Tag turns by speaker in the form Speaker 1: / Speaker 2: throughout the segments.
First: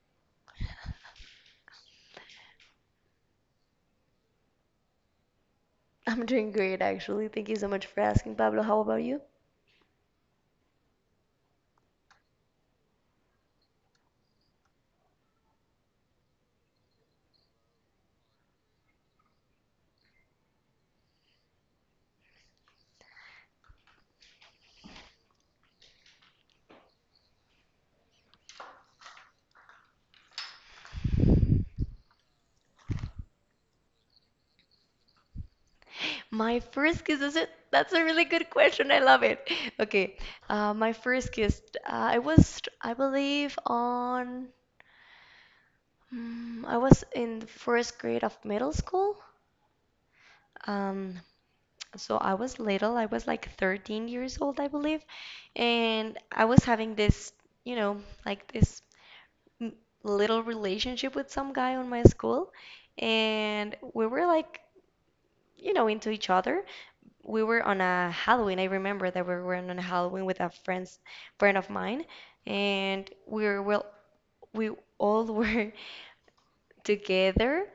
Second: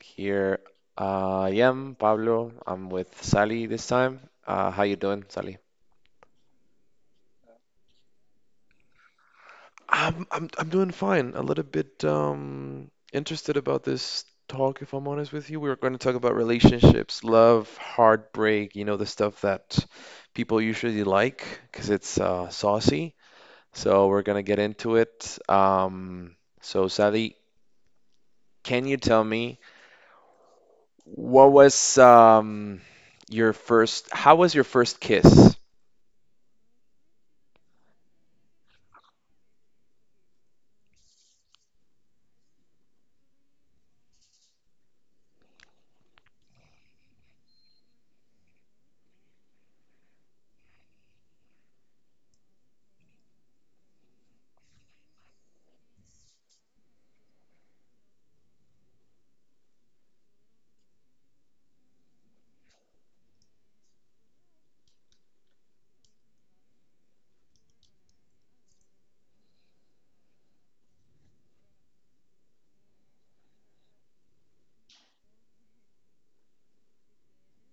Speaker 1: Here I am, Pablo. I'm with Sally this time. How you doing, Sally?
Speaker 2: I'm doing great, actually. Thank you so much for asking, Pablo. How about you?
Speaker 1: I'm doing fine. A little bit interested about this talk, if I'm honest with you. We are going to talk about relationships, love, heartbreak, you know, the stuff that people usually like because it's saucy. So we're gonna get into it. So Sally, can you tell me? What was your first? How was your first kiss?
Speaker 2: My first kiss, is it? That's a really good question. I love it. Okay, my first kiss. Uh, I was, I believe, on. I was in the first grade of middle school. Um, so I was little. I was like 13 years old, I believe, and I was having this, you know, like this mm, little relationship with some guy on my school, and we were like, you know, into each other. We were on a Halloween. I remember that we were on a Halloween with a friend's friend of mine, and we were we all were together.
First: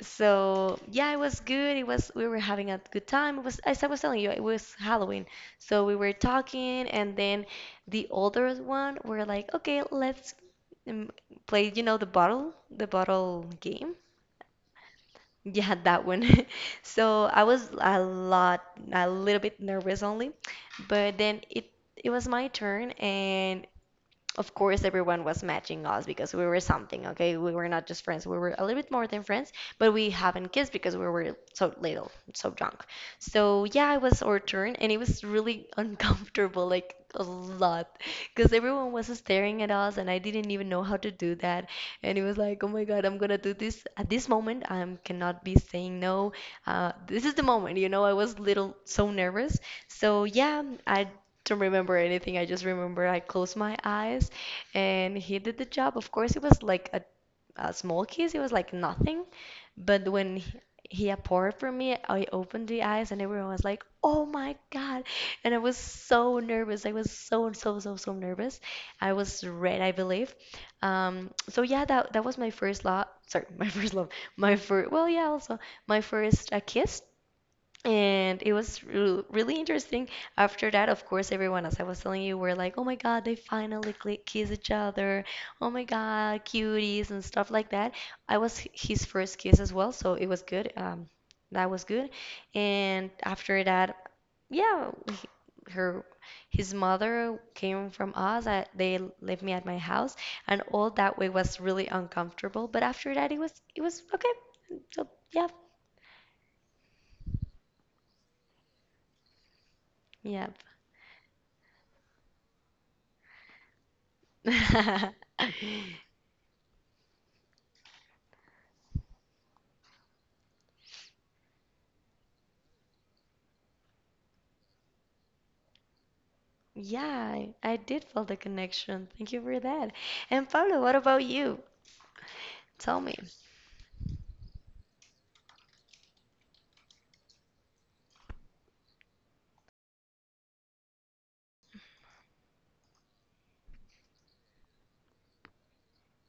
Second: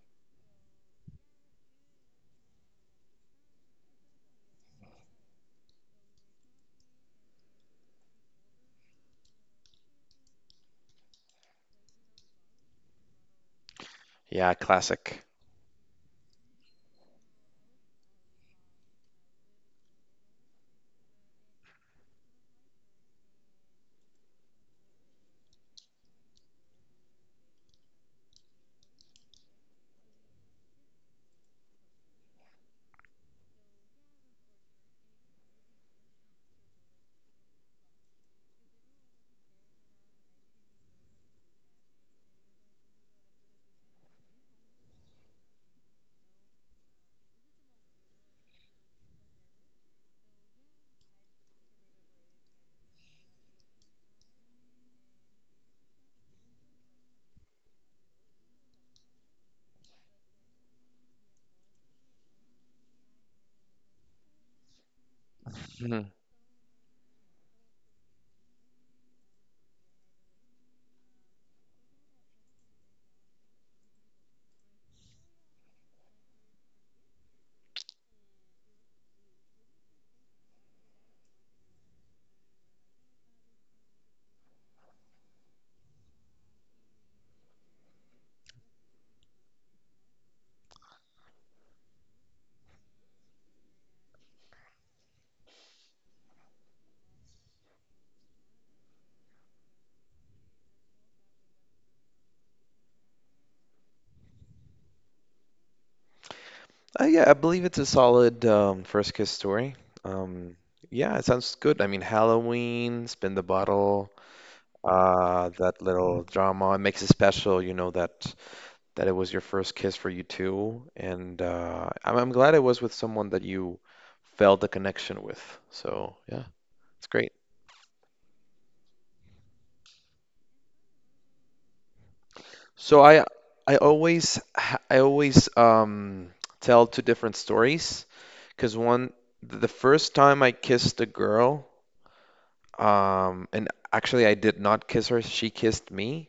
Speaker 2: So yeah, it was good. It was We were having a good time. It was, as I was telling you, it was Halloween. So we were talking, and then the older one were like, okay, let's um, play, you know, the bottle game.
Speaker 1: Yeah, classic.
Speaker 2: Yeah, that one. So I was a little bit nervous only, but then it was my turn, and of course everyone was matching us because we were something. Okay, we were not just friends, we were a little bit more than friends, but we haven't kissed because we were so little, so drunk. So yeah, it was our turn, and it was really uncomfortable, like a lot, because everyone was staring at us and I didn't even know how to do that. And it was like, oh my God, I'm gonna do this at this moment, I cannot be saying no. This is the moment, you know, I was little, so nervous. So yeah, I don't remember anything. I just remember I closed my eyes and he did the job. Of course, it was like a small kiss, it was like nothing. But when he poured for me, I opened the eyes, and everyone was like, "Oh my God!" And I was
Speaker 1: hmm
Speaker 2: so nervous. I was so, so, so, so nervous. I was red, I believe. So yeah, that was my first love. Sorry, my first love. My first. Well, yeah, also my first kiss. And it was really interesting. After that, of course, everyone, as I was telling you, were like, oh my God, they finally cli kiss each other. Oh my God, cuties and stuff like that. I was his first kiss as well, so it was good. That was good. And after that, yeah, her, his mother came from us. They left me at my house, and all that way was really uncomfortable. But after that, it was okay. So yeah,
Speaker 1: yeah, I believe it's a solid first kiss story.
Speaker 2: yeah.
Speaker 1: Um, yeah, it sounds good. I mean, Halloween, spin the bottle, that little drama. It makes it special, you know, that it was your first kiss for you too. And I'm glad it was with someone that you felt a connection with. So yeah, it's
Speaker 2: Yeah,
Speaker 1: great.
Speaker 2: I did feel the connection. Thank you for that. And Pablo, what about you? Tell
Speaker 1: So
Speaker 2: me.
Speaker 1: I always tell two different stories because one the first time I kissed a girl, and actually I did not kiss her, she kissed me.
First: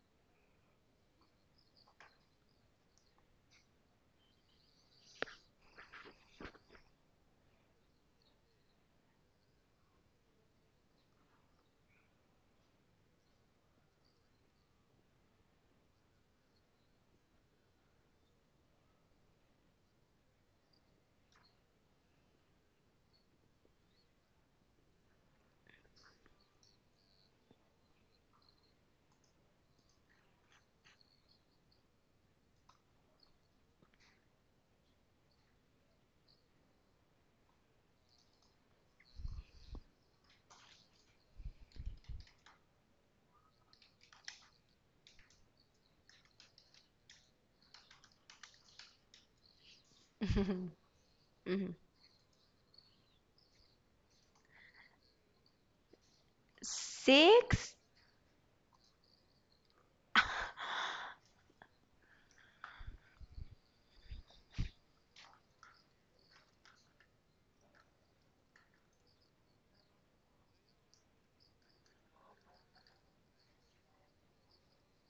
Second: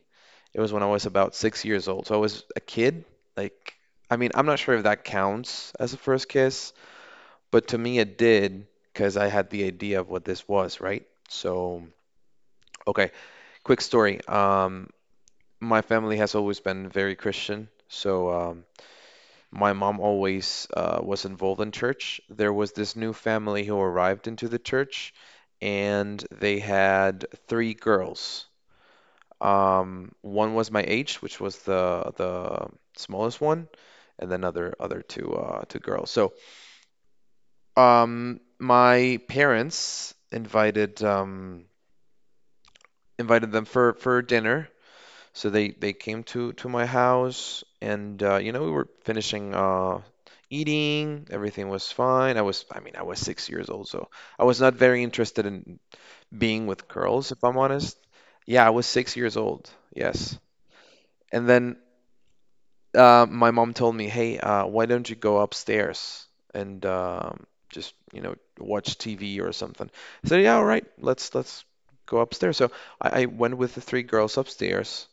Speaker 1: It was when I was about 6 years old, so I was a kid. like I mean, I'm not sure if that counts as a first kiss, but to me it did, because I had the idea of what this was, right? So okay, quick story. My family has always been very Christian, so my mom always was involved in church. There was this new family who arrived into the church, and they had three girls. One was my age, which was the smallest one, and then other two girls. So my parents invited them for dinner. So they came to my house, and you know, we were finishing eating. Everything
Speaker 2: Mhm.
Speaker 1: was fine. I was, I mean, I was 6 years old, so I was not very interested in being with girls, if I'm
Speaker 2: Six?
Speaker 1: honest. Yeah, I was 6 years old. Yes. And then my mom told me, "Hey, why don't you go upstairs and just, you know, watch TV or something?" I said, "Yeah, all right, let's go upstairs." So I went with the three girls upstairs.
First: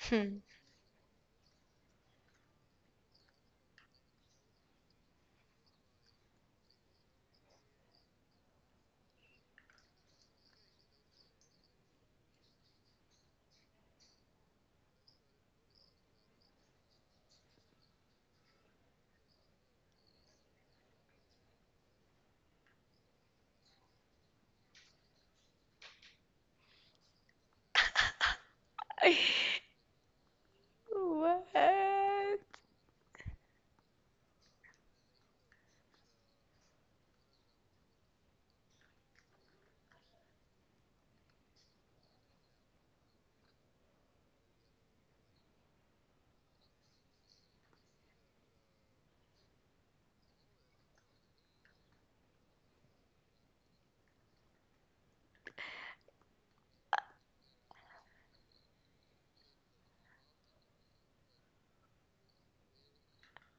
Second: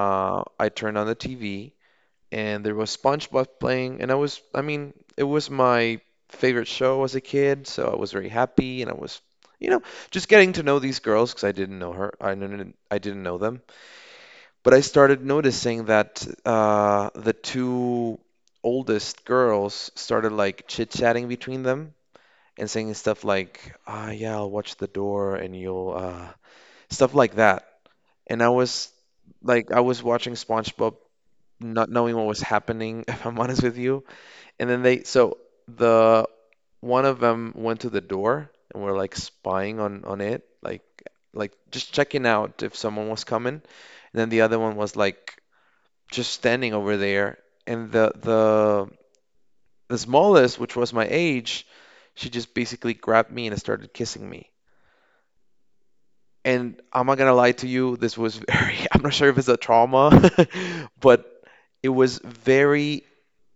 Speaker 2: Hmm.
Speaker 1: I turned on the TV and there was SpongeBob playing, and I was, I mean, it was my favorite show as a kid, so I was very happy, and I was, you know, just getting to know these girls because I didn't know her, I didn't know them, but I started noticing that the two oldest girls started like chit-chatting between them and saying stuff like, ah, yeah, I'll watch the door, and you'll, stuff like that, and I was like, I was watching SpongeBob. Not knowing what was
Speaker 2: What?
Speaker 1: happening, if I'm honest with you, and then they, so the one of them went to the door and were like spying on it, like just checking out if someone was coming. And then the other one was like just standing over there. And the smallest, which was my age, she just basically grabbed me and started kissing me. And I'm not gonna lie to you, this was very, I'm not sure if it's a trauma, but it was very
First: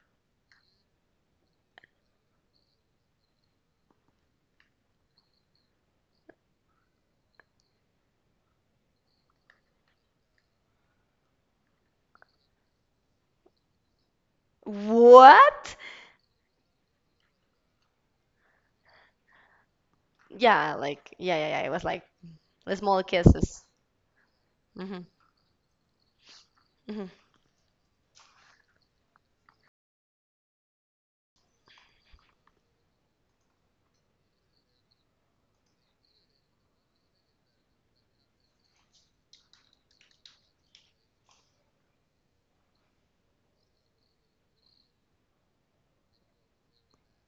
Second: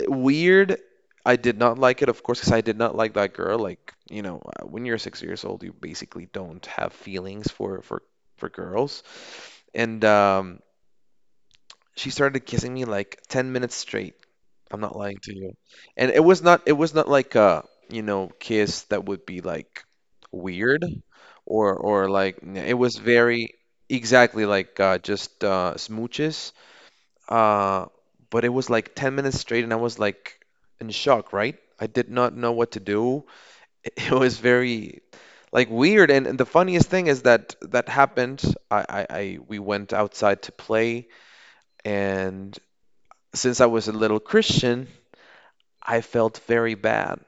Speaker 1: weird. I did not like it, of course, because I did not like that girl. Like, you know, when you're 6 years old, you basically don't have feelings for girls. And she started kissing me like 10 minutes straight. I'm not lying to you.
Speaker 2: What?
Speaker 1: And it was not like a, you know, kiss that would be like
Speaker 2: Yeah,
Speaker 1: weird
Speaker 2: like, yeah, yeah, yeah. It
Speaker 1: or
Speaker 2: was like
Speaker 1: like it
Speaker 2: the
Speaker 1: was
Speaker 2: small
Speaker 1: very
Speaker 2: kisses.
Speaker 1: exactly like
Speaker 2: Hmm.
Speaker 1: just smooches.
Speaker 2: Hmm.
Speaker 1: Uh, but it was like 10 minutes straight, and I was like in shock, right? I did not know what to do. It was very like weird. And the funniest thing is that that happened. I we went outside to play, and since I was a little Christian, I felt very bad.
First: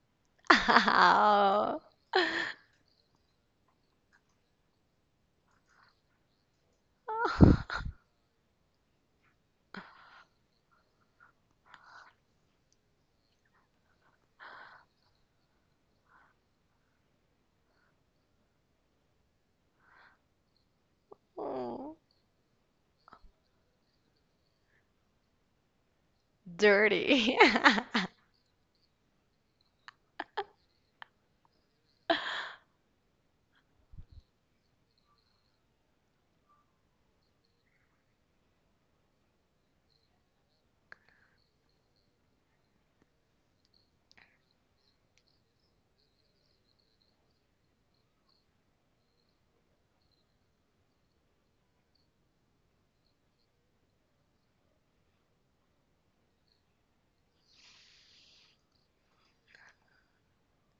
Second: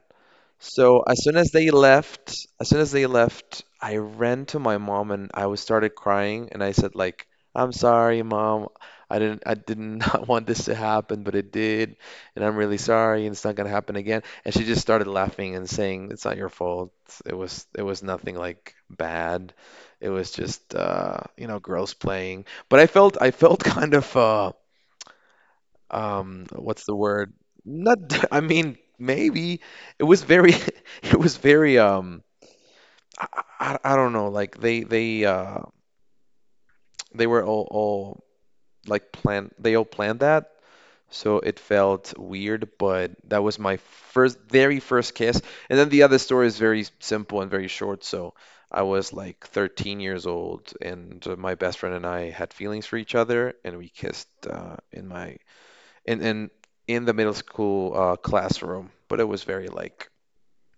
Speaker 1: So as soon as they
Speaker 2: Ow.
Speaker 1: left, I ran to my mom and I was started crying and I said like, "I'm sorry, mom. I did not want this to happen, but it did, and I'm really sorry and it's not gonna happen again." And she just started laughing and saying, "It's not your fault. It was nothing like bad. It was just you know, girls
Speaker 2: Oh.
Speaker 1: playing." But I felt kind of uh, what's the word?
Speaker 2: Dirty.
Speaker 1: Not I mean maybe it was very it was very I, I don't know, like they they were all like planned, they all planned that. So it felt weird, but that was my first, very first kiss. And then the other story is very simple and very short, so I was like 13 years old and my best friend and I had feelings for each other and we kissed in my in in in the middle school classroom, but it was very like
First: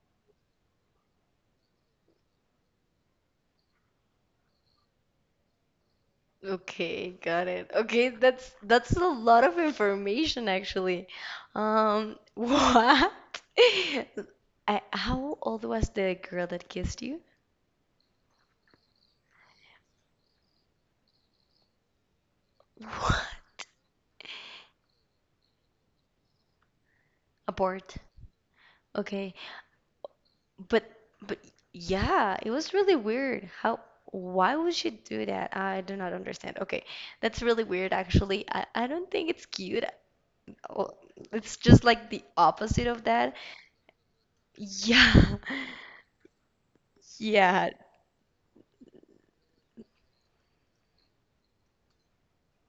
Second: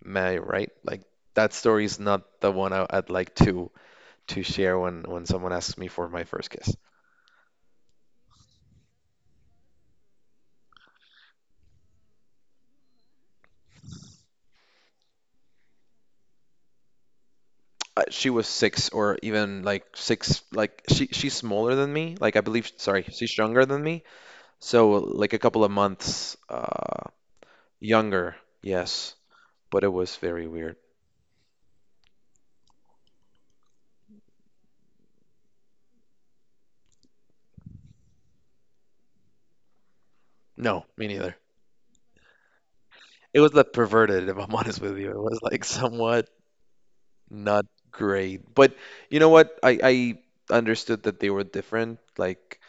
Speaker 1: meh, right? Like that story is not the one I'd like to share when someone asks me for my first kiss.
Speaker 2: Okay, got it. Okay, that's a lot of information actually. What? How old was the girl that kissed you?
Speaker 1: She was six or even like six, like she's smaller than me. Like I believe, sorry,
Speaker 2: What?
Speaker 1: she's younger than me. So like a couple of months
Speaker 2: Abort.
Speaker 1: younger, yes,
Speaker 2: Okay,
Speaker 1: but it was very weird.
Speaker 2: but but yeah, it was really weird. How? Why would she do that? I do not understand. Okay, that's really weird actually. I don't think it's cute.
Speaker 1: No,
Speaker 2: Well,
Speaker 1: me neither.
Speaker 2: it's just like the opposite of that.
Speaker 1: It was like perverted, if I'm honest with you. It
Speaker 2: Yeah,
Speaker 1: was like somewhat not
Speaker 2: yeah.
Speaker 1: great. But you know what? I understood that they were different. Like,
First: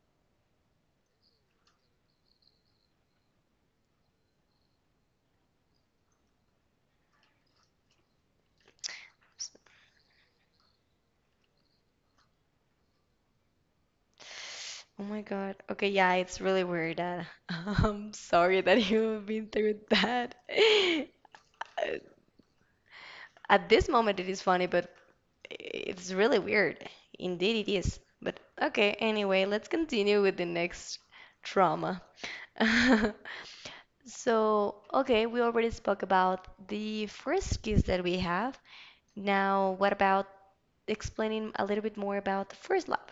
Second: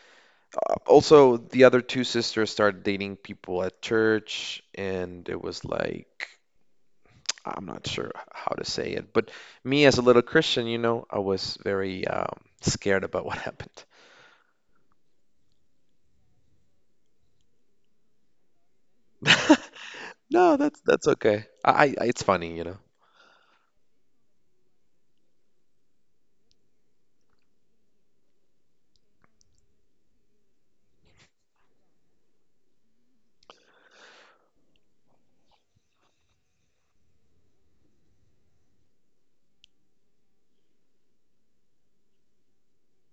Speaker 1: also, the other two sisters started dating people at church, and it was like, I'm not sure how to say it. But me, as a little Christian, you know, I was very scared about what happened.
Speaker 2: Oh my God. Okay, yeah, it's really weird. That I'm sorry that you've been through that.
Speaker 1: No, that's okay.
Speaker 2: Uh,
Speaker 1: I it's funny, you know.
Speaker 2: at this moment, it is funny, but it's really weird. Indeed, it is. But okay, anyway, let's continue with the next trauma. So, okay, we already spoke about the first kiss that we have. Now, what about explaining a little bit more about the first love?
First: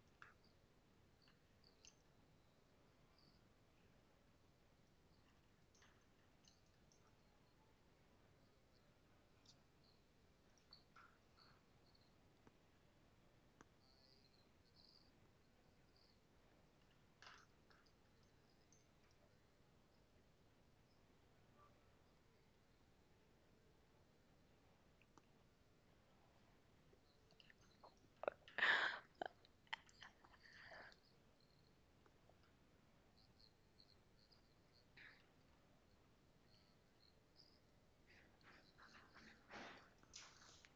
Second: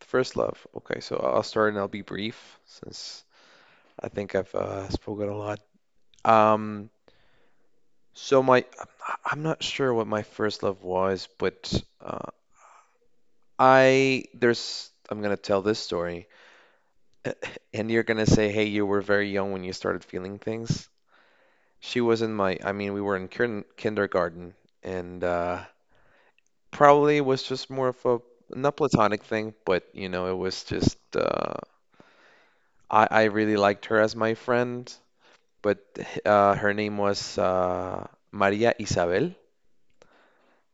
Speaker 1: The first love. Okay, so I'll start and I'll be brief since I think I've spoken a lot. Um, So my, I am not sure what my first love was, but uh, I'm gonna tell this story, and you're gonna say, "Hey, you were very young when you started feeling things." She was in my, I mean, we were in kindergarten, and probably was just more of a not platonic thing, but you know, it was just I really liked her as my friend, but her name was Maria Isabel.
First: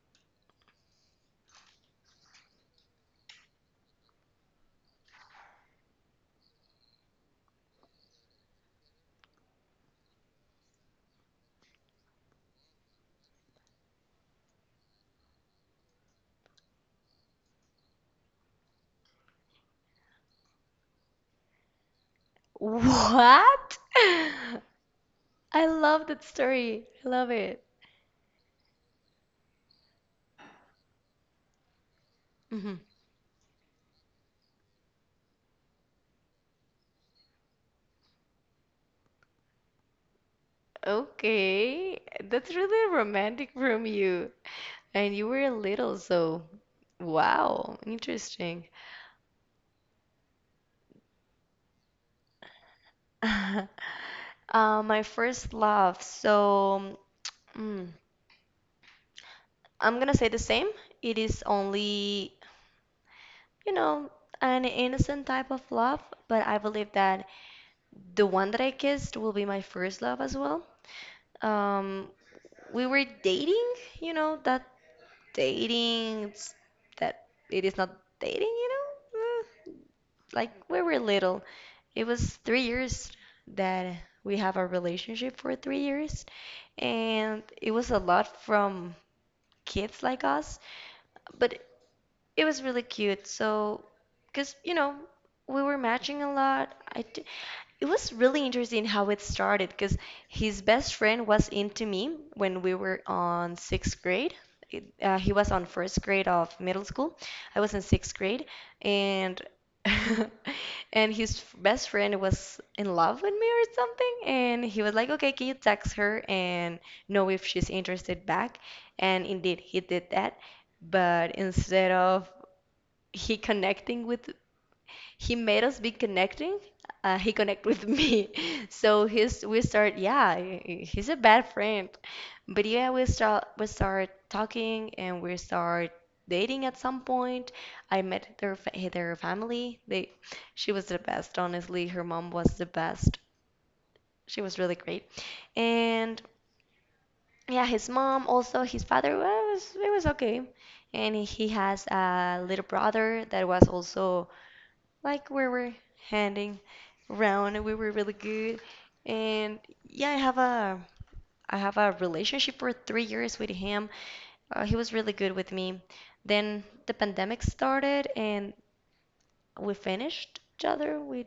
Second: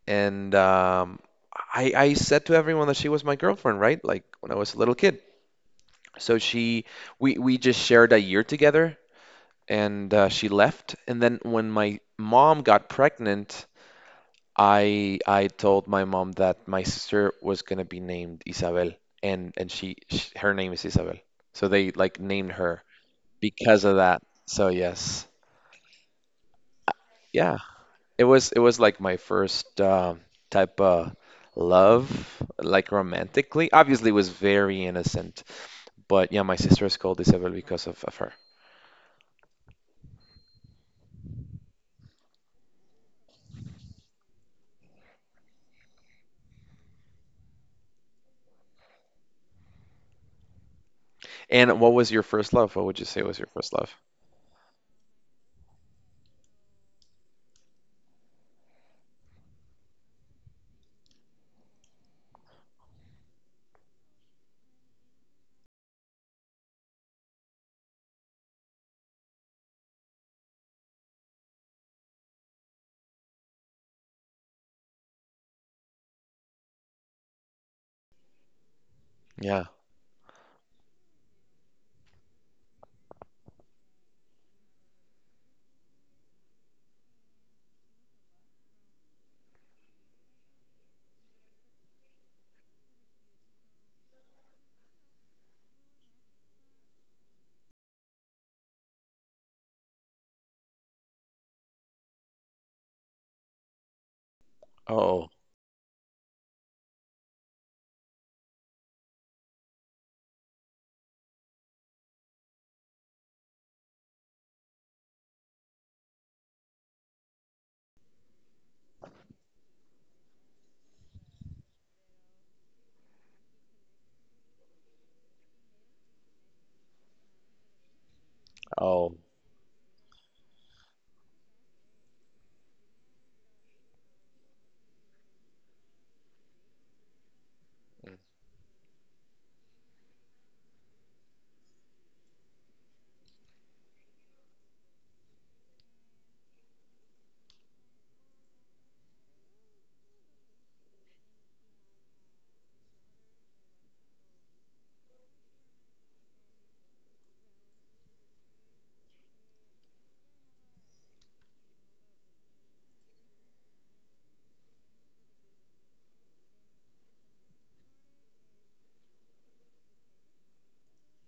Speaker 1: And I said to everyone that she was my girlfriend, right? Like when I was a little kid. So we just shared a year together and she left. And then when my mom got pregnant, I told my mom that my sister was going to be named Isabel. And she, sh her name is Isabel. So they like named her
Speaker 2: What?
Speaker 1: because of that. So yes.
Speaker 2: I love that story. I love
Speaker 1: Yeah.
Speaker 2: it.
Speaker 1: It was like my first type of love,
Speaker 2: Hmm.
Speaker 1: like romantically. Obviously, it was very innocent, but yeah, my sister is called Isabel because of her.
Speaker 2: Okay, that's really romantic from you. And you were little, so wow, interesting.
Speaker 1: And what was your first love? What would you say was your first love?
Speaker 2: My first love. So mm, I'm gonna say the same. It is only, you know, an innocent type of love, but I believe that the one that I kissed will be my first love as well. Um, we were dating, you know, that. Dating it's- that it is not dating, you know?
Speaker 1: Yeah.
Speaker 2: Like we were little, it was three years that we have a relationship for 3 years, and it was a lot from kids like us, but it was really cute. So, because you know, we were matching a lot. I It was really interesting how it started because his best friend was into me when we were on sixth grade.
Speaker 1: Oh,
Speaker 2: He was on first grade of middle school. I was in sixth grade, and and his best friend was in love with me or something. And he was like, "Okay, can you text her and know if she's interested back?" And indeed, he did that. But instead of he connecting with he made us be connecting. He connect with me, so
Speaker 1: oh.
Speaker 2: he's we start. Yeah, he's a bad friend, but yeah, we start talking and we start dating at some point. I
Speaker 1: Mm,
Speaker 2: met their family. She was the best. Honestly, her mom was the best. She was really great, and yeah, his mom also his father, was it was okay, and he has a little brother that was also like. We were handing round, we were really good. And yeah, I have a relationship for 3 years with him. He was really good with me. Then the pandemic started and we finished each other. We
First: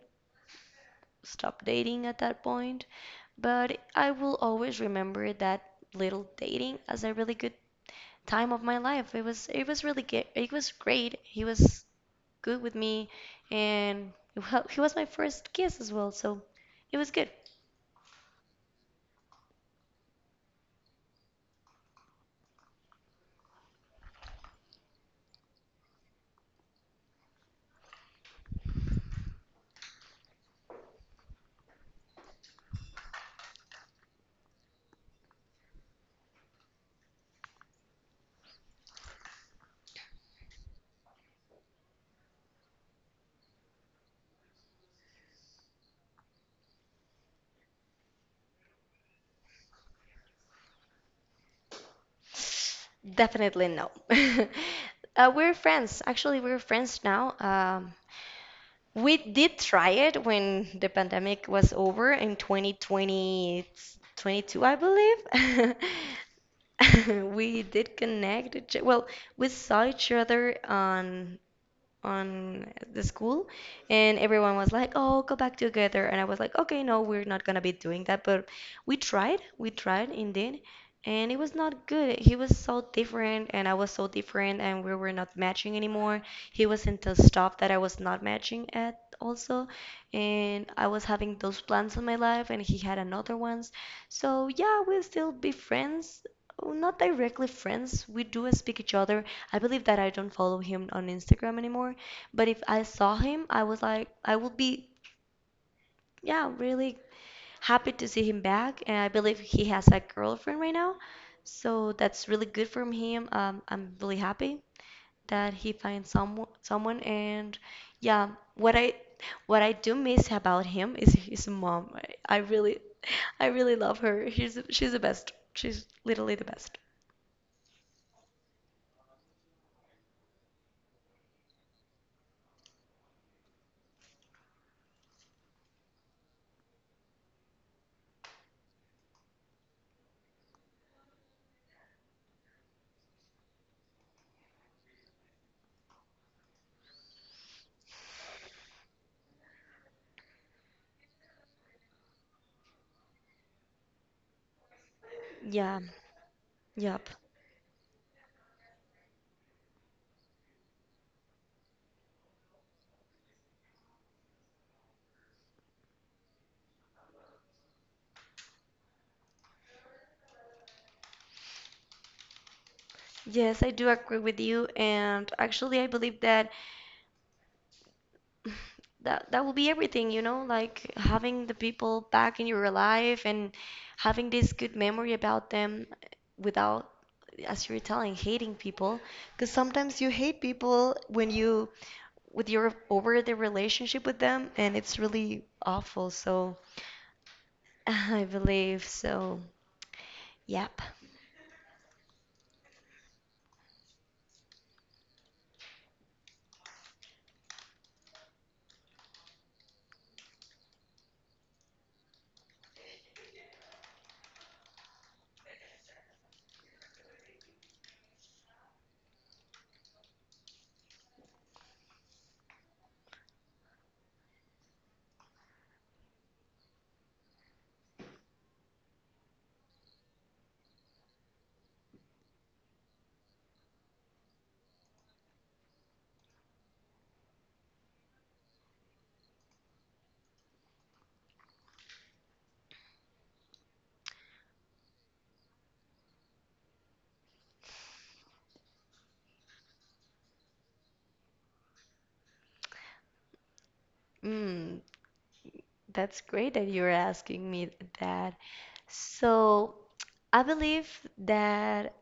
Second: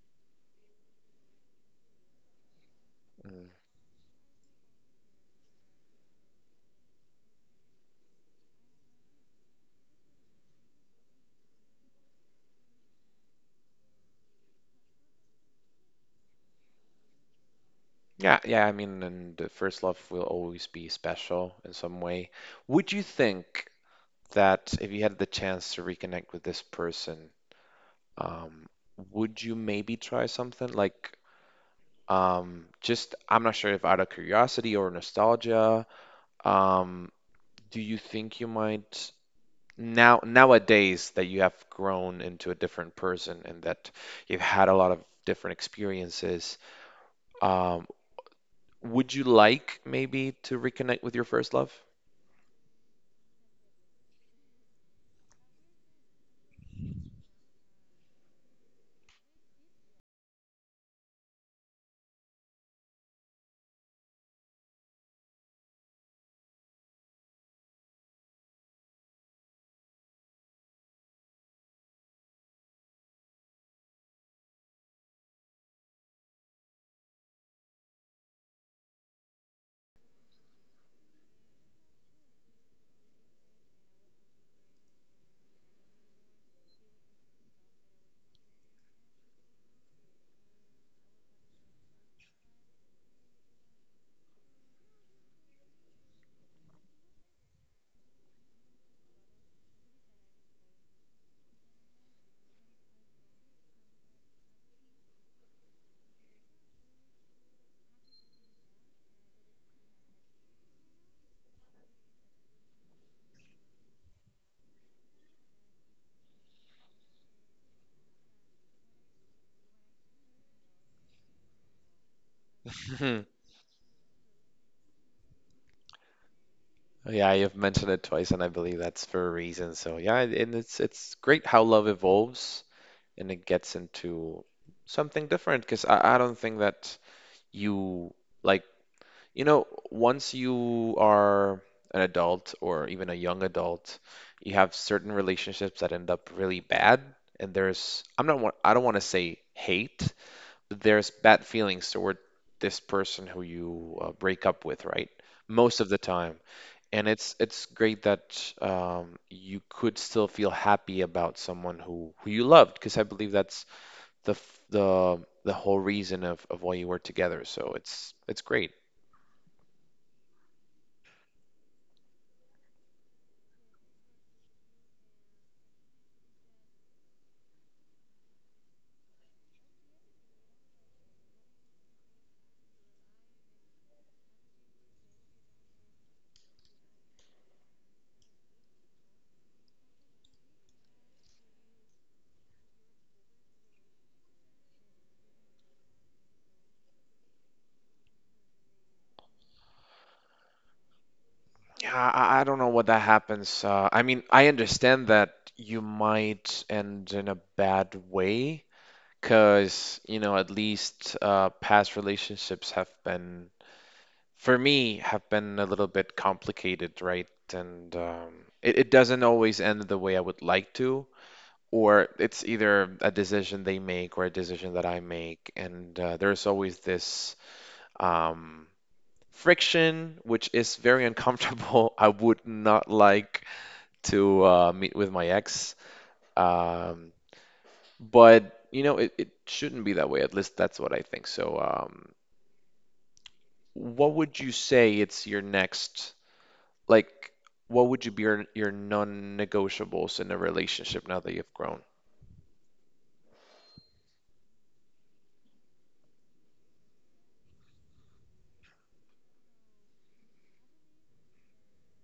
Speaker 2: stopped dating at that point.
Speaker 1: mm.
Speaker 2: But I will always remember that little dating as a really good time of my life. It was really good. It was great. He was good with me, and well, he was my first kiss as well, so it was good.
Speaker 1: Yeah, yeah, I mean, and the first love will always be special in some way. Would you think that if you had the chance to reconnect with this person, um, would you maybe try something like, just I'm not sure if out of curiosity or nostalgia, um, do you think you might now nowadays that you have grown into a different person and that you've had a lot of different experiences, um, would you like maybe to reconnect with your first love?
Speaker 2: Definitely no. We're friends. Actually, we're friends now. We did try it when the pandemic was over in 2020, I believe. We did connect. Well, we saw each other on on the school, and everyone was like, oh, go back together, and I was like, okay, no, we're not gonna be doing that. But we tried, indeed, and it was not good. He was so different and I was so different and we were not matching anymore. He was into stuff that I was not matching at also, and I was having those plans in my life and he had another ones. So yeah, we'll still be friends. Oh, not directly friends. We do speak each other. I believe that I don't follow him on Instagram anymore. But if I saw him, I was like, I would be, yeah, really happy to see him back. And I believe he has a girlfriend right now. So that's really good from him. I'm really happy that he finds someone. And yeah, what I what I do miss about him is his mom. Really, I really love her. She's the best. She's literally the best.
Speaker 1: Yeah, you've mentioned it twice, and I believe that's for a reason. So yeah, and it's great how love evolves and it gets into something different because I don't think that you like you know, once you are an adult or even a young adult, you have certain relationships that end up really bad, and there's I'm not wa- I don't want to say hate, but there's bad feelings toward this person who you break up with, right? Most
Speaker 2: Yeah,
Speaker 1: of the time. And
Speaker 2: yep.
Speaker 1: it's great that you could still feel happy about someone who you loved, because I believe that's the whole reason of why you were together. So it's great.
Speaker 2: Yes, I do agree with you. And actually, I believe that that will be everything, you know, like having the people back in your life and having this good memory about them without, as you were telling, hating people. Because sometimes you hate people when you with your over the relationship with them, and it's really awful. So I believe so. Yep.
Speaker 1: Yeah, I don't know what that happens. I mean, I understand that you might end in a bad way, because, you know, at least past relationships have been, for me, have been a little bit complicated, right? And It doesn't always end the way I would like to, or it's either a decision they make or a decision that I make. And there's always this um, friction, which is very uncomfortable. I would not like to meet with my ex. Um, but it shouldn't be that way. At least that's what I think. So, what would you say it's your next, like, what would you be your non-negotiables in a relationship now that you've grown?
Speaker 2: Mm, that's great that you're asking me that. So I believe that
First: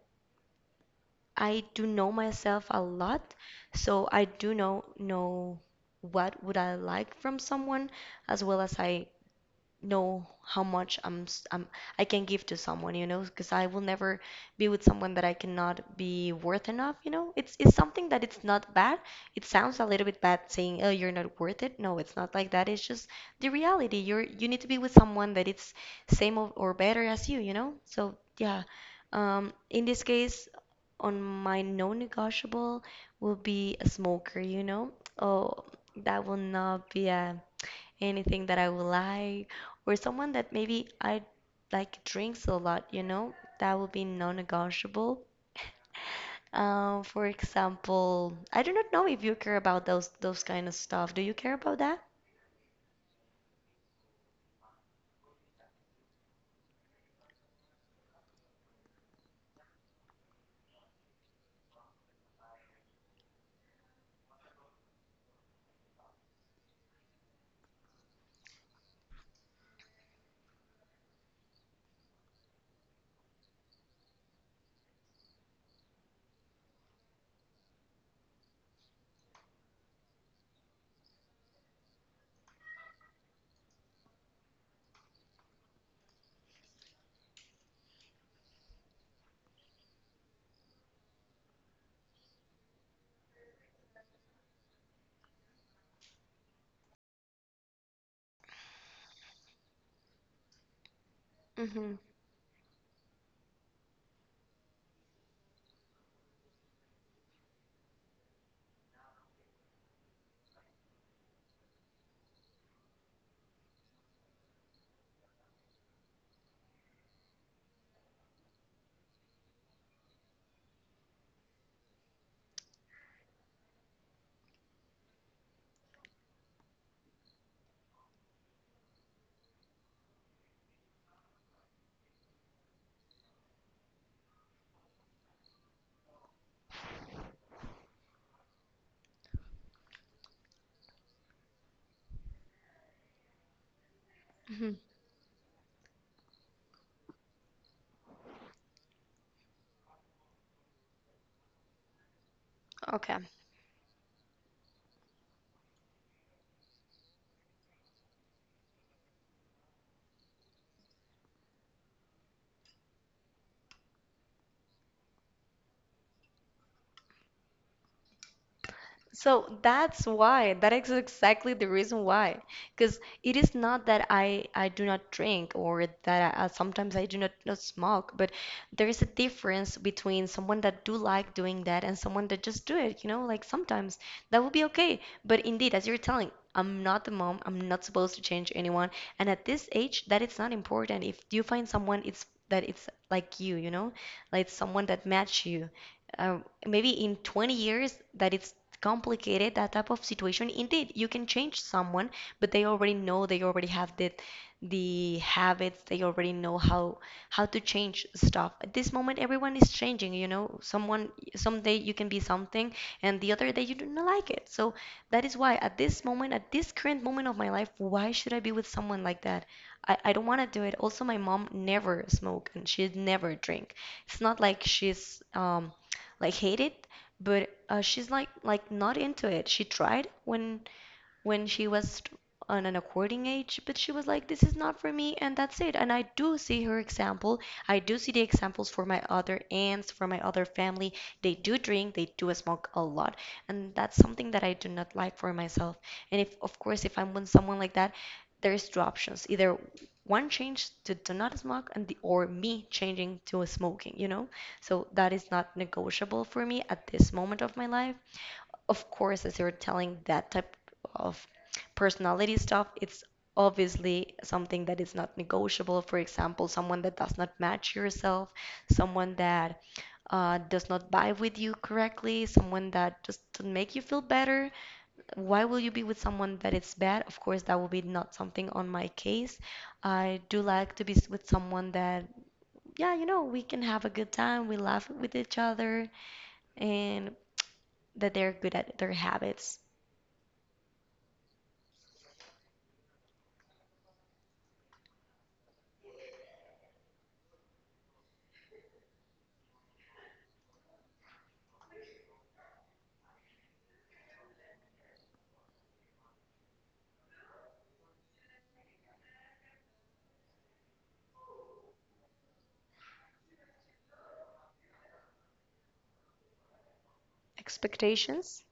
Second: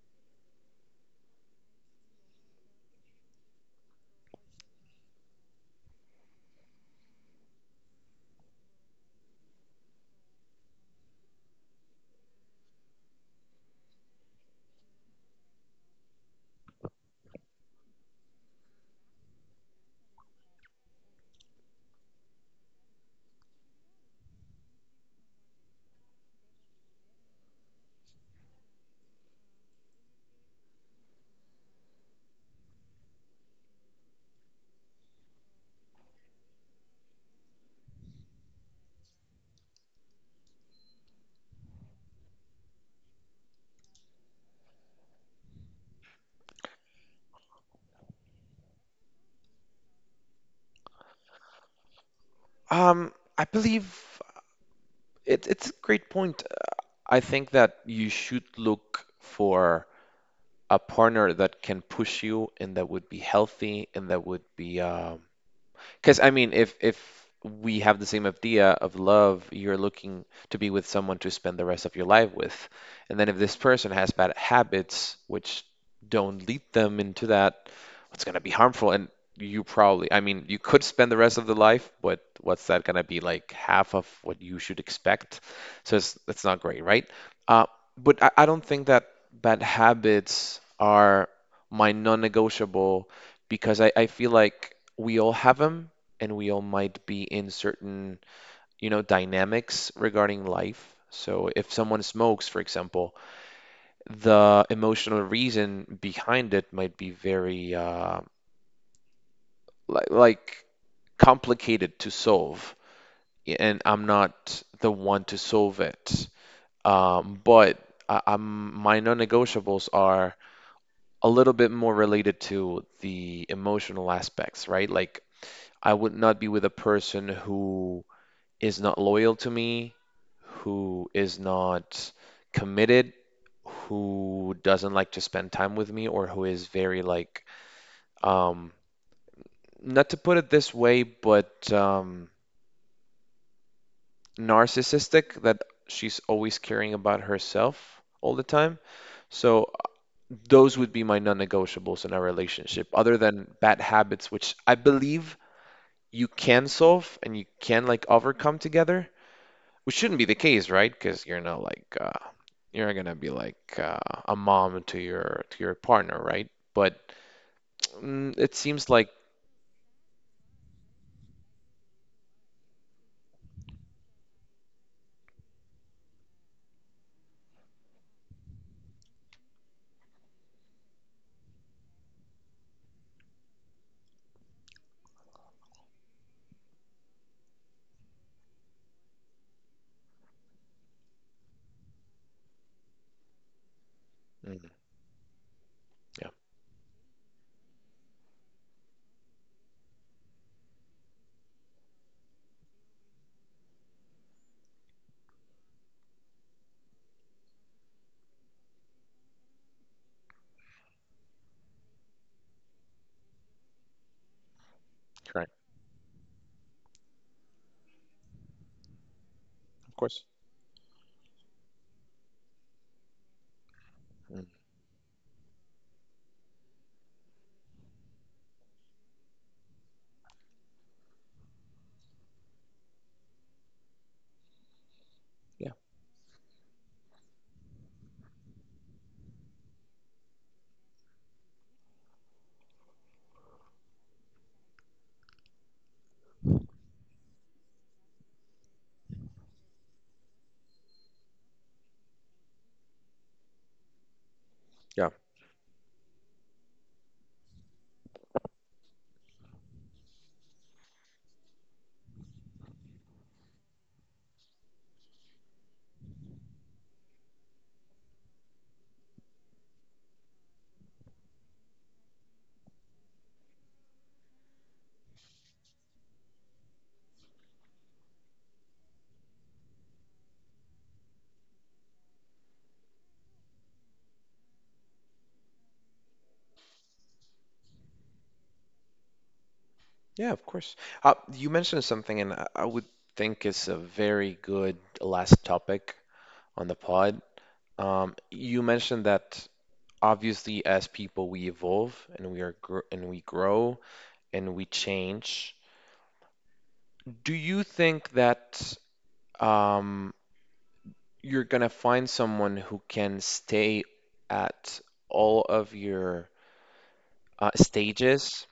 Speaker 2: I do know myself a lot, so I do know what would I like from someone, as well as I know how much I'm, s- I'm I can give to someone, you know, because I will never be with someone that I cannot be worth enough, you know. It's something that it's not bad. It sounds a little bit bad saying, "Oh, you're not worth it." No, it's not like that. It's just the reality. You need to be with someone that it's same or better as you, you know. So yeah, in this case on my non-negotiable will be a smoker, you know? Oh, that will not be anything that I will like, or someone that maybe I like drinks a lot, you know? That will be non-negotiable. For example, I do not know if you care about those kind of stuff. Do you care about that?
Speaker 1: I believe it's a great point. I think that you should look for a partner that can push you and that would be healthy and that would be because I mean, if we have the same idea of love, you're looking to be with someone to spend the rest of your life with. And then if this person has bad habits, which don't lead them into that, it's going to be harmful. And you probably, I mean, you could spend the rest of the life, but what's that going to be like half of what you should expect? So it's not great, right? Uh, but I don't think that bad habits are my non-negotiable, because I feel like we all have them and we all might be in certain, you know, dynamics regarding life. So if
Speaker 2: Mm-hmm.
Speaker 1: someone smokes, for example, the emotional reason behind it might be very li like complicated to solve, and I'm not the one to solve it. But I, I'm my non-negotiables are a little bit more related to the emotional aspects, right? Like I would not be with a person who is not loyal to me, who is not committed, who doesn't like to spend time with me, or who is very um, not to put it this way, but
Speaker 2: Mm-hmm.
Speaker 1: narcissistic, that she's always caring about herself all the time. So those would be my non-negotiables in a relationship,
Speaker 2: Okay.
Speaker 1: other than bad habits, which I believe you can solve and you can like overcome together. Which shouldn't be the case, right? Because you're not like you're not gonna be like a mom to your partner, right? But mm, it seems like
Speaker 2: So that's why, that is exactly the reason why. Because it is not that I do not drink, or that sometimes I do not, not smoke. But there is a difference between someone that do like doing that and someone that just do it, you know, like sometimes that would be okay. But indeed, as you're telling, I'm not the mom, I'm not supposed to change anyone. And at this age, that it's not important. If you find someone, it's that it's like you know, like
Speaker 1: mm,
Speaker 2: someone that match you
Speaker 1: yeah,
Speaker 2: uh, maybe in 20 years that it's complicated, that type of situation. Indeed, you can change someone, but they already know, they already have the habits, they already know how to change stuff. At this moment, everyone is changing, you know. Someone someday you can be something, and the other day you do not like it. So that is
Speaker 1: correct,
Speaker 2: why at this moment, at this current moment of my life, why should I be with someone like that?
Speaker 1: of
Speaker 2: I
Speaker 1: course.
Speaker 2: don't want to do it. Also, my mom never smoked and she never drink. It's not
Speaker 1: Mm,
Speaker 2: like she's like hated, but she's like not into it. She tried when she was on an according age, but she was like, this is not for me, and that's
Speaker 1: yeah,
Speaker 2: it. And I do see her example. I do see the examples for my other aunts, for my other family. They do drink, they do smoke a lot, and that's something that I do not like for myself. And if, of course, if I'm with someone like that, there's two options: either one change to do not smoke, and the, or me changing to smoking. You know, so
Speaker 1: yeah,
Speaker 2: that is not negotiable for me at this moment of my life. Of course, as you're telling, that type of personality stuff, it's obviously something that is not negotiable. For example, someone that does not match yourself, someone that does not vibe with you correctly, someone that just doesn't make you feel better. Why will you be with someone that is bad? Of course, that will be not something on my case. I do like to be with someone that, yeah, you know, we can have a good time, we laugh with each other, and that they're good at their habits.
Speaker 1: yeah, of course. You mentioned something, and I would think is a very good last topic on the pod. You mentioned that obviously as people we evolve and we grow and we change. Do you think that um, you're gonna find someone who can stay at all of your
Speaker 2: Expectations?
Speaker 1: stages,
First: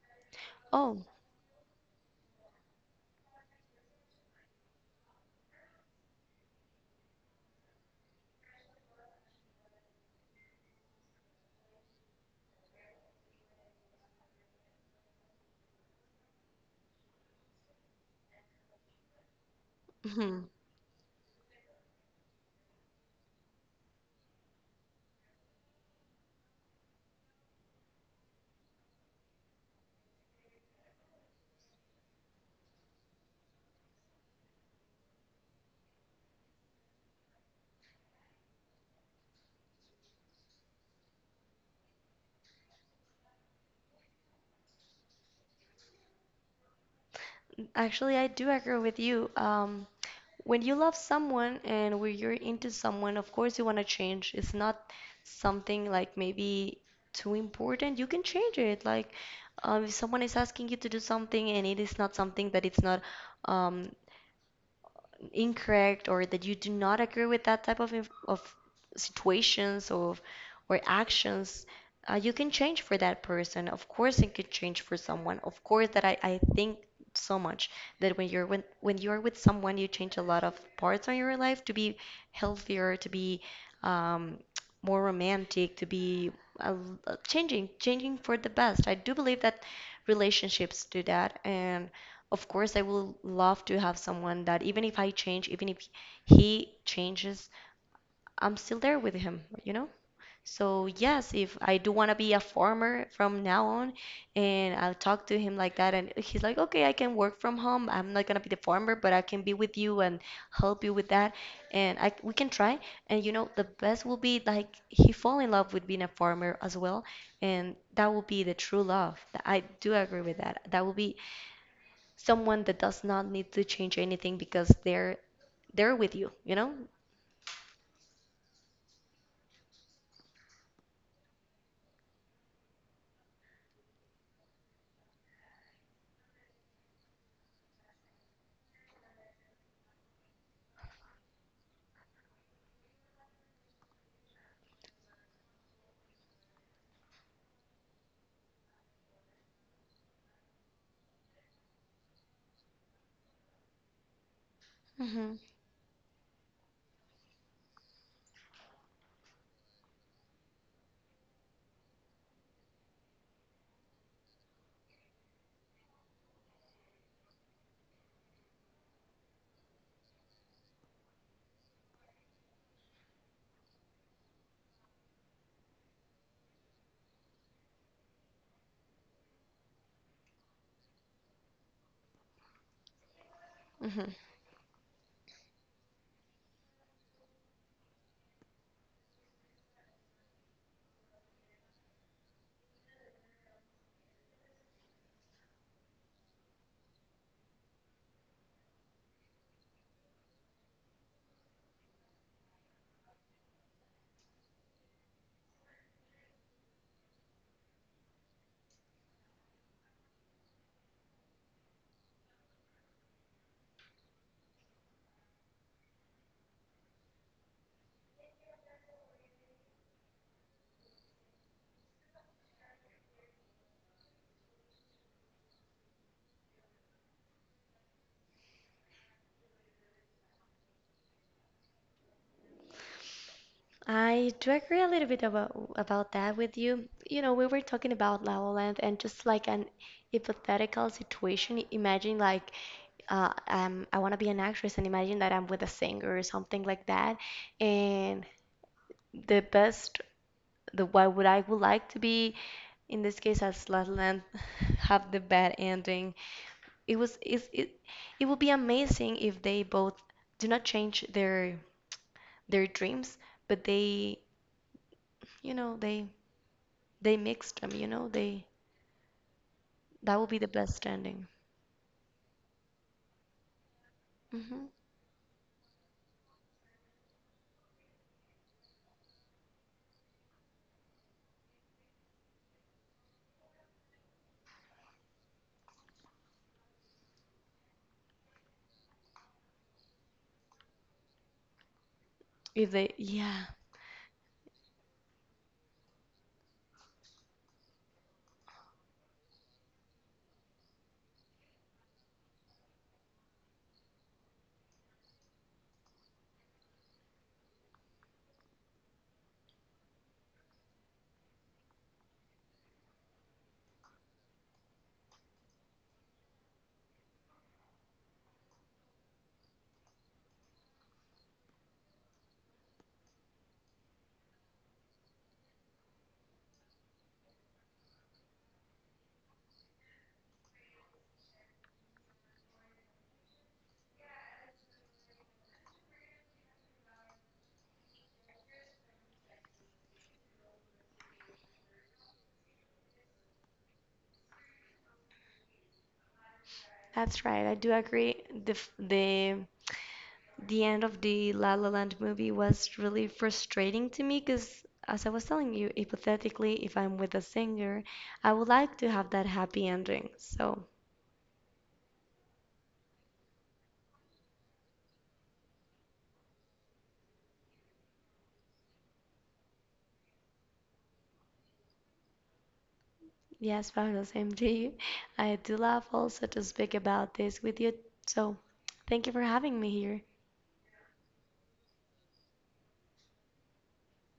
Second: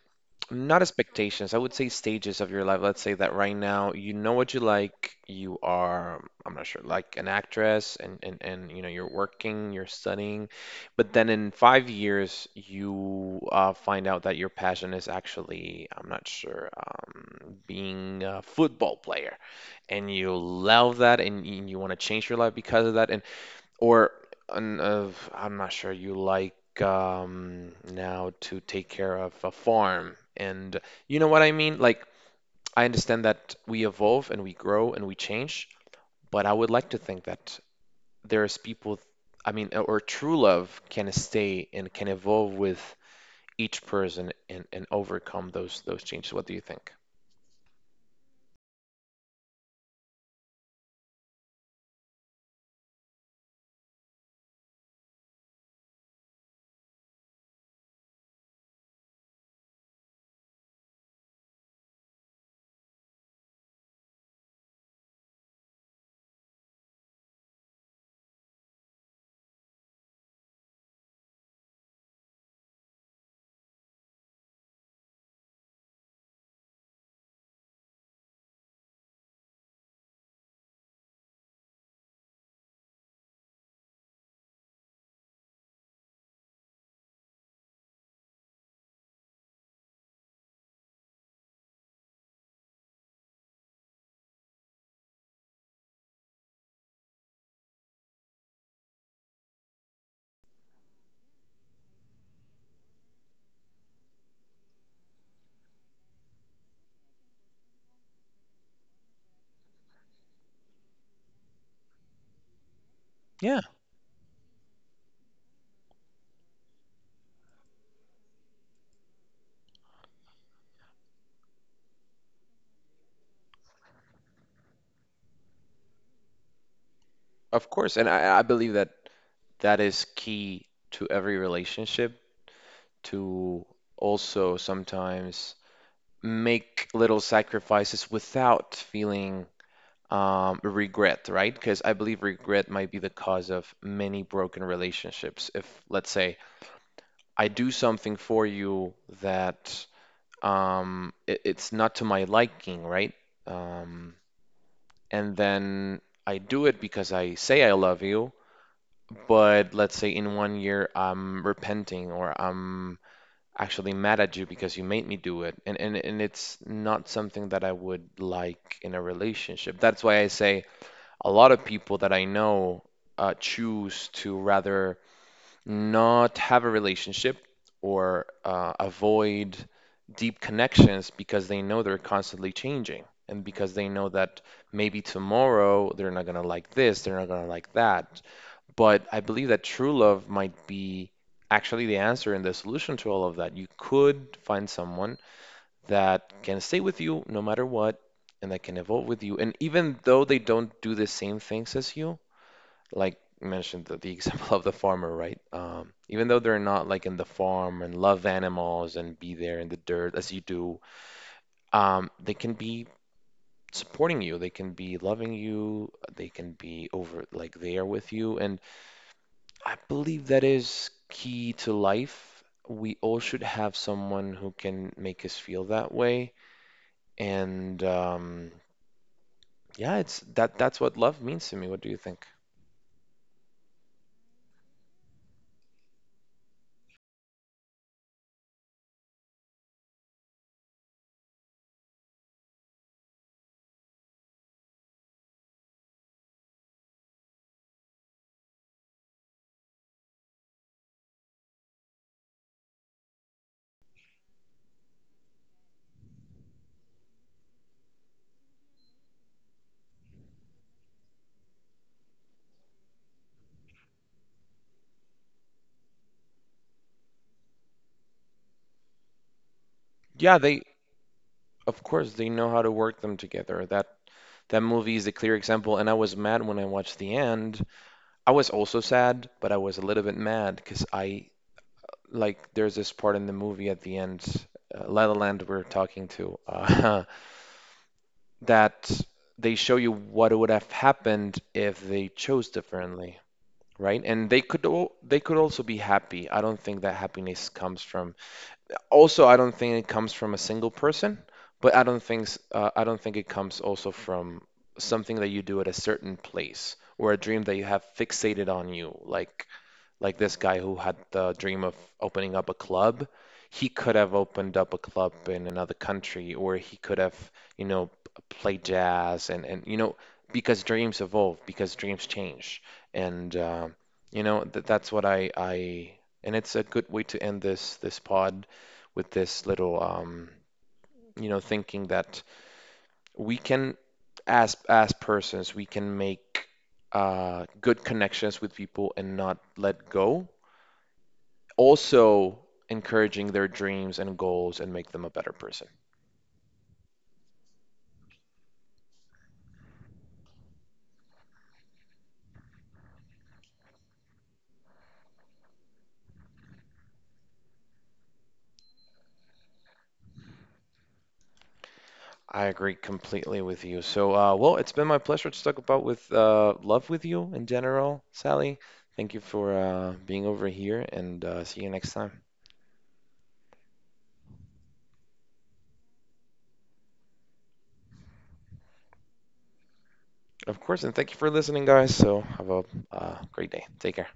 Speaker 1: not
Speaker 2: Oh,
Speaker 1: expectations, I would say stages of your life. Let's say that right now you know what you like, you are, I'm not sure, like an actress and you know, you're working, you're studying, but then in 5 years you find out that your passion is actually, I'm not sure, being a football player and you
Speaker 2: hmm.
Speaker 1: love that and you want to change your life because of that. And or I'm not sure you like now to take care of a farm. And you know what I mean? Like, I understand that we evolve and we grow and we change, but I would like to think that there's people, I mean, or true love can stay and can evolve with each person and overcome those changes. What do you think?
Speaker 2: Actually, I do agree with you. When you love someone and when you're into someone, of course you want to change. It's not something like maybe too important. You can change it. Like, if someone is asking you to do something and it is not something that it's not um, incorrect or that you do not agree with that type of of situations of or actions, you can change for that person. Of course, it could change for someone. Of course, that I think so much that when you're when you're with someone, you change a lot of parts on your life to be healthier, to be um, more romantic, to be uh, changing for the best. I do believe that relationships do that, and of course, I will love to have someone that even if I change, even if he changes, I'm still there with him, you know? So, yes, if I do want to be a farmer from now on, and I'll talk to him like that, and he's like, okay, I can work from home. I'm not going to be the farmer, but I can be with you and help you with that. And I, we can try. And, you know,
Speaker 1: Yeah,
Speaker 2: the best will be like he fall in love with being a farmer as well. And that will be the true love. I do agree with that. That will be someone that does not need to change anything because they're with you, you know?
Speaker 1: of course. And I believe that that is key to every relationship to also sometimes make little sacrifices without feeling regret, right? Because I believe regret might be the cause of many broken relationships. If, let's say, I do something for you that it's not to my liking, right? Um,
Speaker 2: Mm-hmm.
Speaker 1: and then I do it because I say I love you, but let's say in 1 year I'm repenting or I'm actually mad at you because you made me do it. And, and it's not something that I would like in a relationship. That's why I say a lot of people that I know choose to rather not have a relationship or avoid deep connections because they know they're constantly changing. And because they
Speaker 2: Mm-hmm.
Speaker 1: know that maybe tomorrow they're not gonna like this, they're not gonna like that. But I believe that true love might be actually the answer and the solution to all of that. You could find someone that can stay with you no matter what and that can evolve with you. And even though they don't do the same things as you, like you mentioned the example of the farmer, right? Even though they're not like in the farm and love animals and be there in the dirt as you do, they can be supporting you. They can be loving you. They can be over like there with you. And I believe that is key to life. We all should have someone who can make us feel that way. And yeah, it's that's what love means to me. What do you think?
Speaker 2: I do agree a little bit about that with you. You know, we were talking about La La Land and just like an hypothetical situation. Imagine like I want to be an actress and imagine that I'm with a singer or something like that. And the best, the why would I would like to be in this case as La La Land have the bad ending. It was it would be amazing if they both do not change their dreams, but they, you know, they mixed them, you know, they that would be
Speaker 1: Yeah,
Speaker 2: the
Speaker 1: they
Speaker 2: best ending.
Speaker 1: of course they know how to work them together. That that
Speaker 2: Hmm.
Speaker 1: movie is a clear example. And I was mad when I watched the end. I was also sad, but I was a little bit mad because I like there's this part in the movie at the end, La La Land, we're talking to. That they show you what would have happened if they chose
Speaker 2: If they,
Speaker 1: differently,
Speaker 2: yeah,
Speaker 1: right? And they could all, they could also be happy. I don't think that happiness comes from. Also, I don't think it comes from a single person, but I don't think I don't think it comes also from something that you do at a certain place or a dream that you have fixated on you, like this guy who had the dream of opening up a club, he could have opened up a club in another country, or he could have, you know, played jazz and you know, because dreams evolve, because dreams change, and you know th that's what I and it's a good way to end this pod with this little you know, thinking that we can as persons we can make good connections with people and not let go also encouraging their dreams and goals and make them a better person.
Speaker 2: that's right. I do agree. The end of the La La Land movie was really frustrating to me because, as I was telling you, hypothetically, if I'm with a singer, I would like to have that happy ending. So
Speaker 1: I agree completely with you. So, well, it's been my pleasure to talk about with love with you in general, Sally. Thank you for being over here and see you next time.
Speaker 2: yes, Pablo, same to you. I do love also to speak about this with you. So, thank you for having me here.
Speaker 1: Of course, and thank you for listening, guys. So, have a great day. Take care.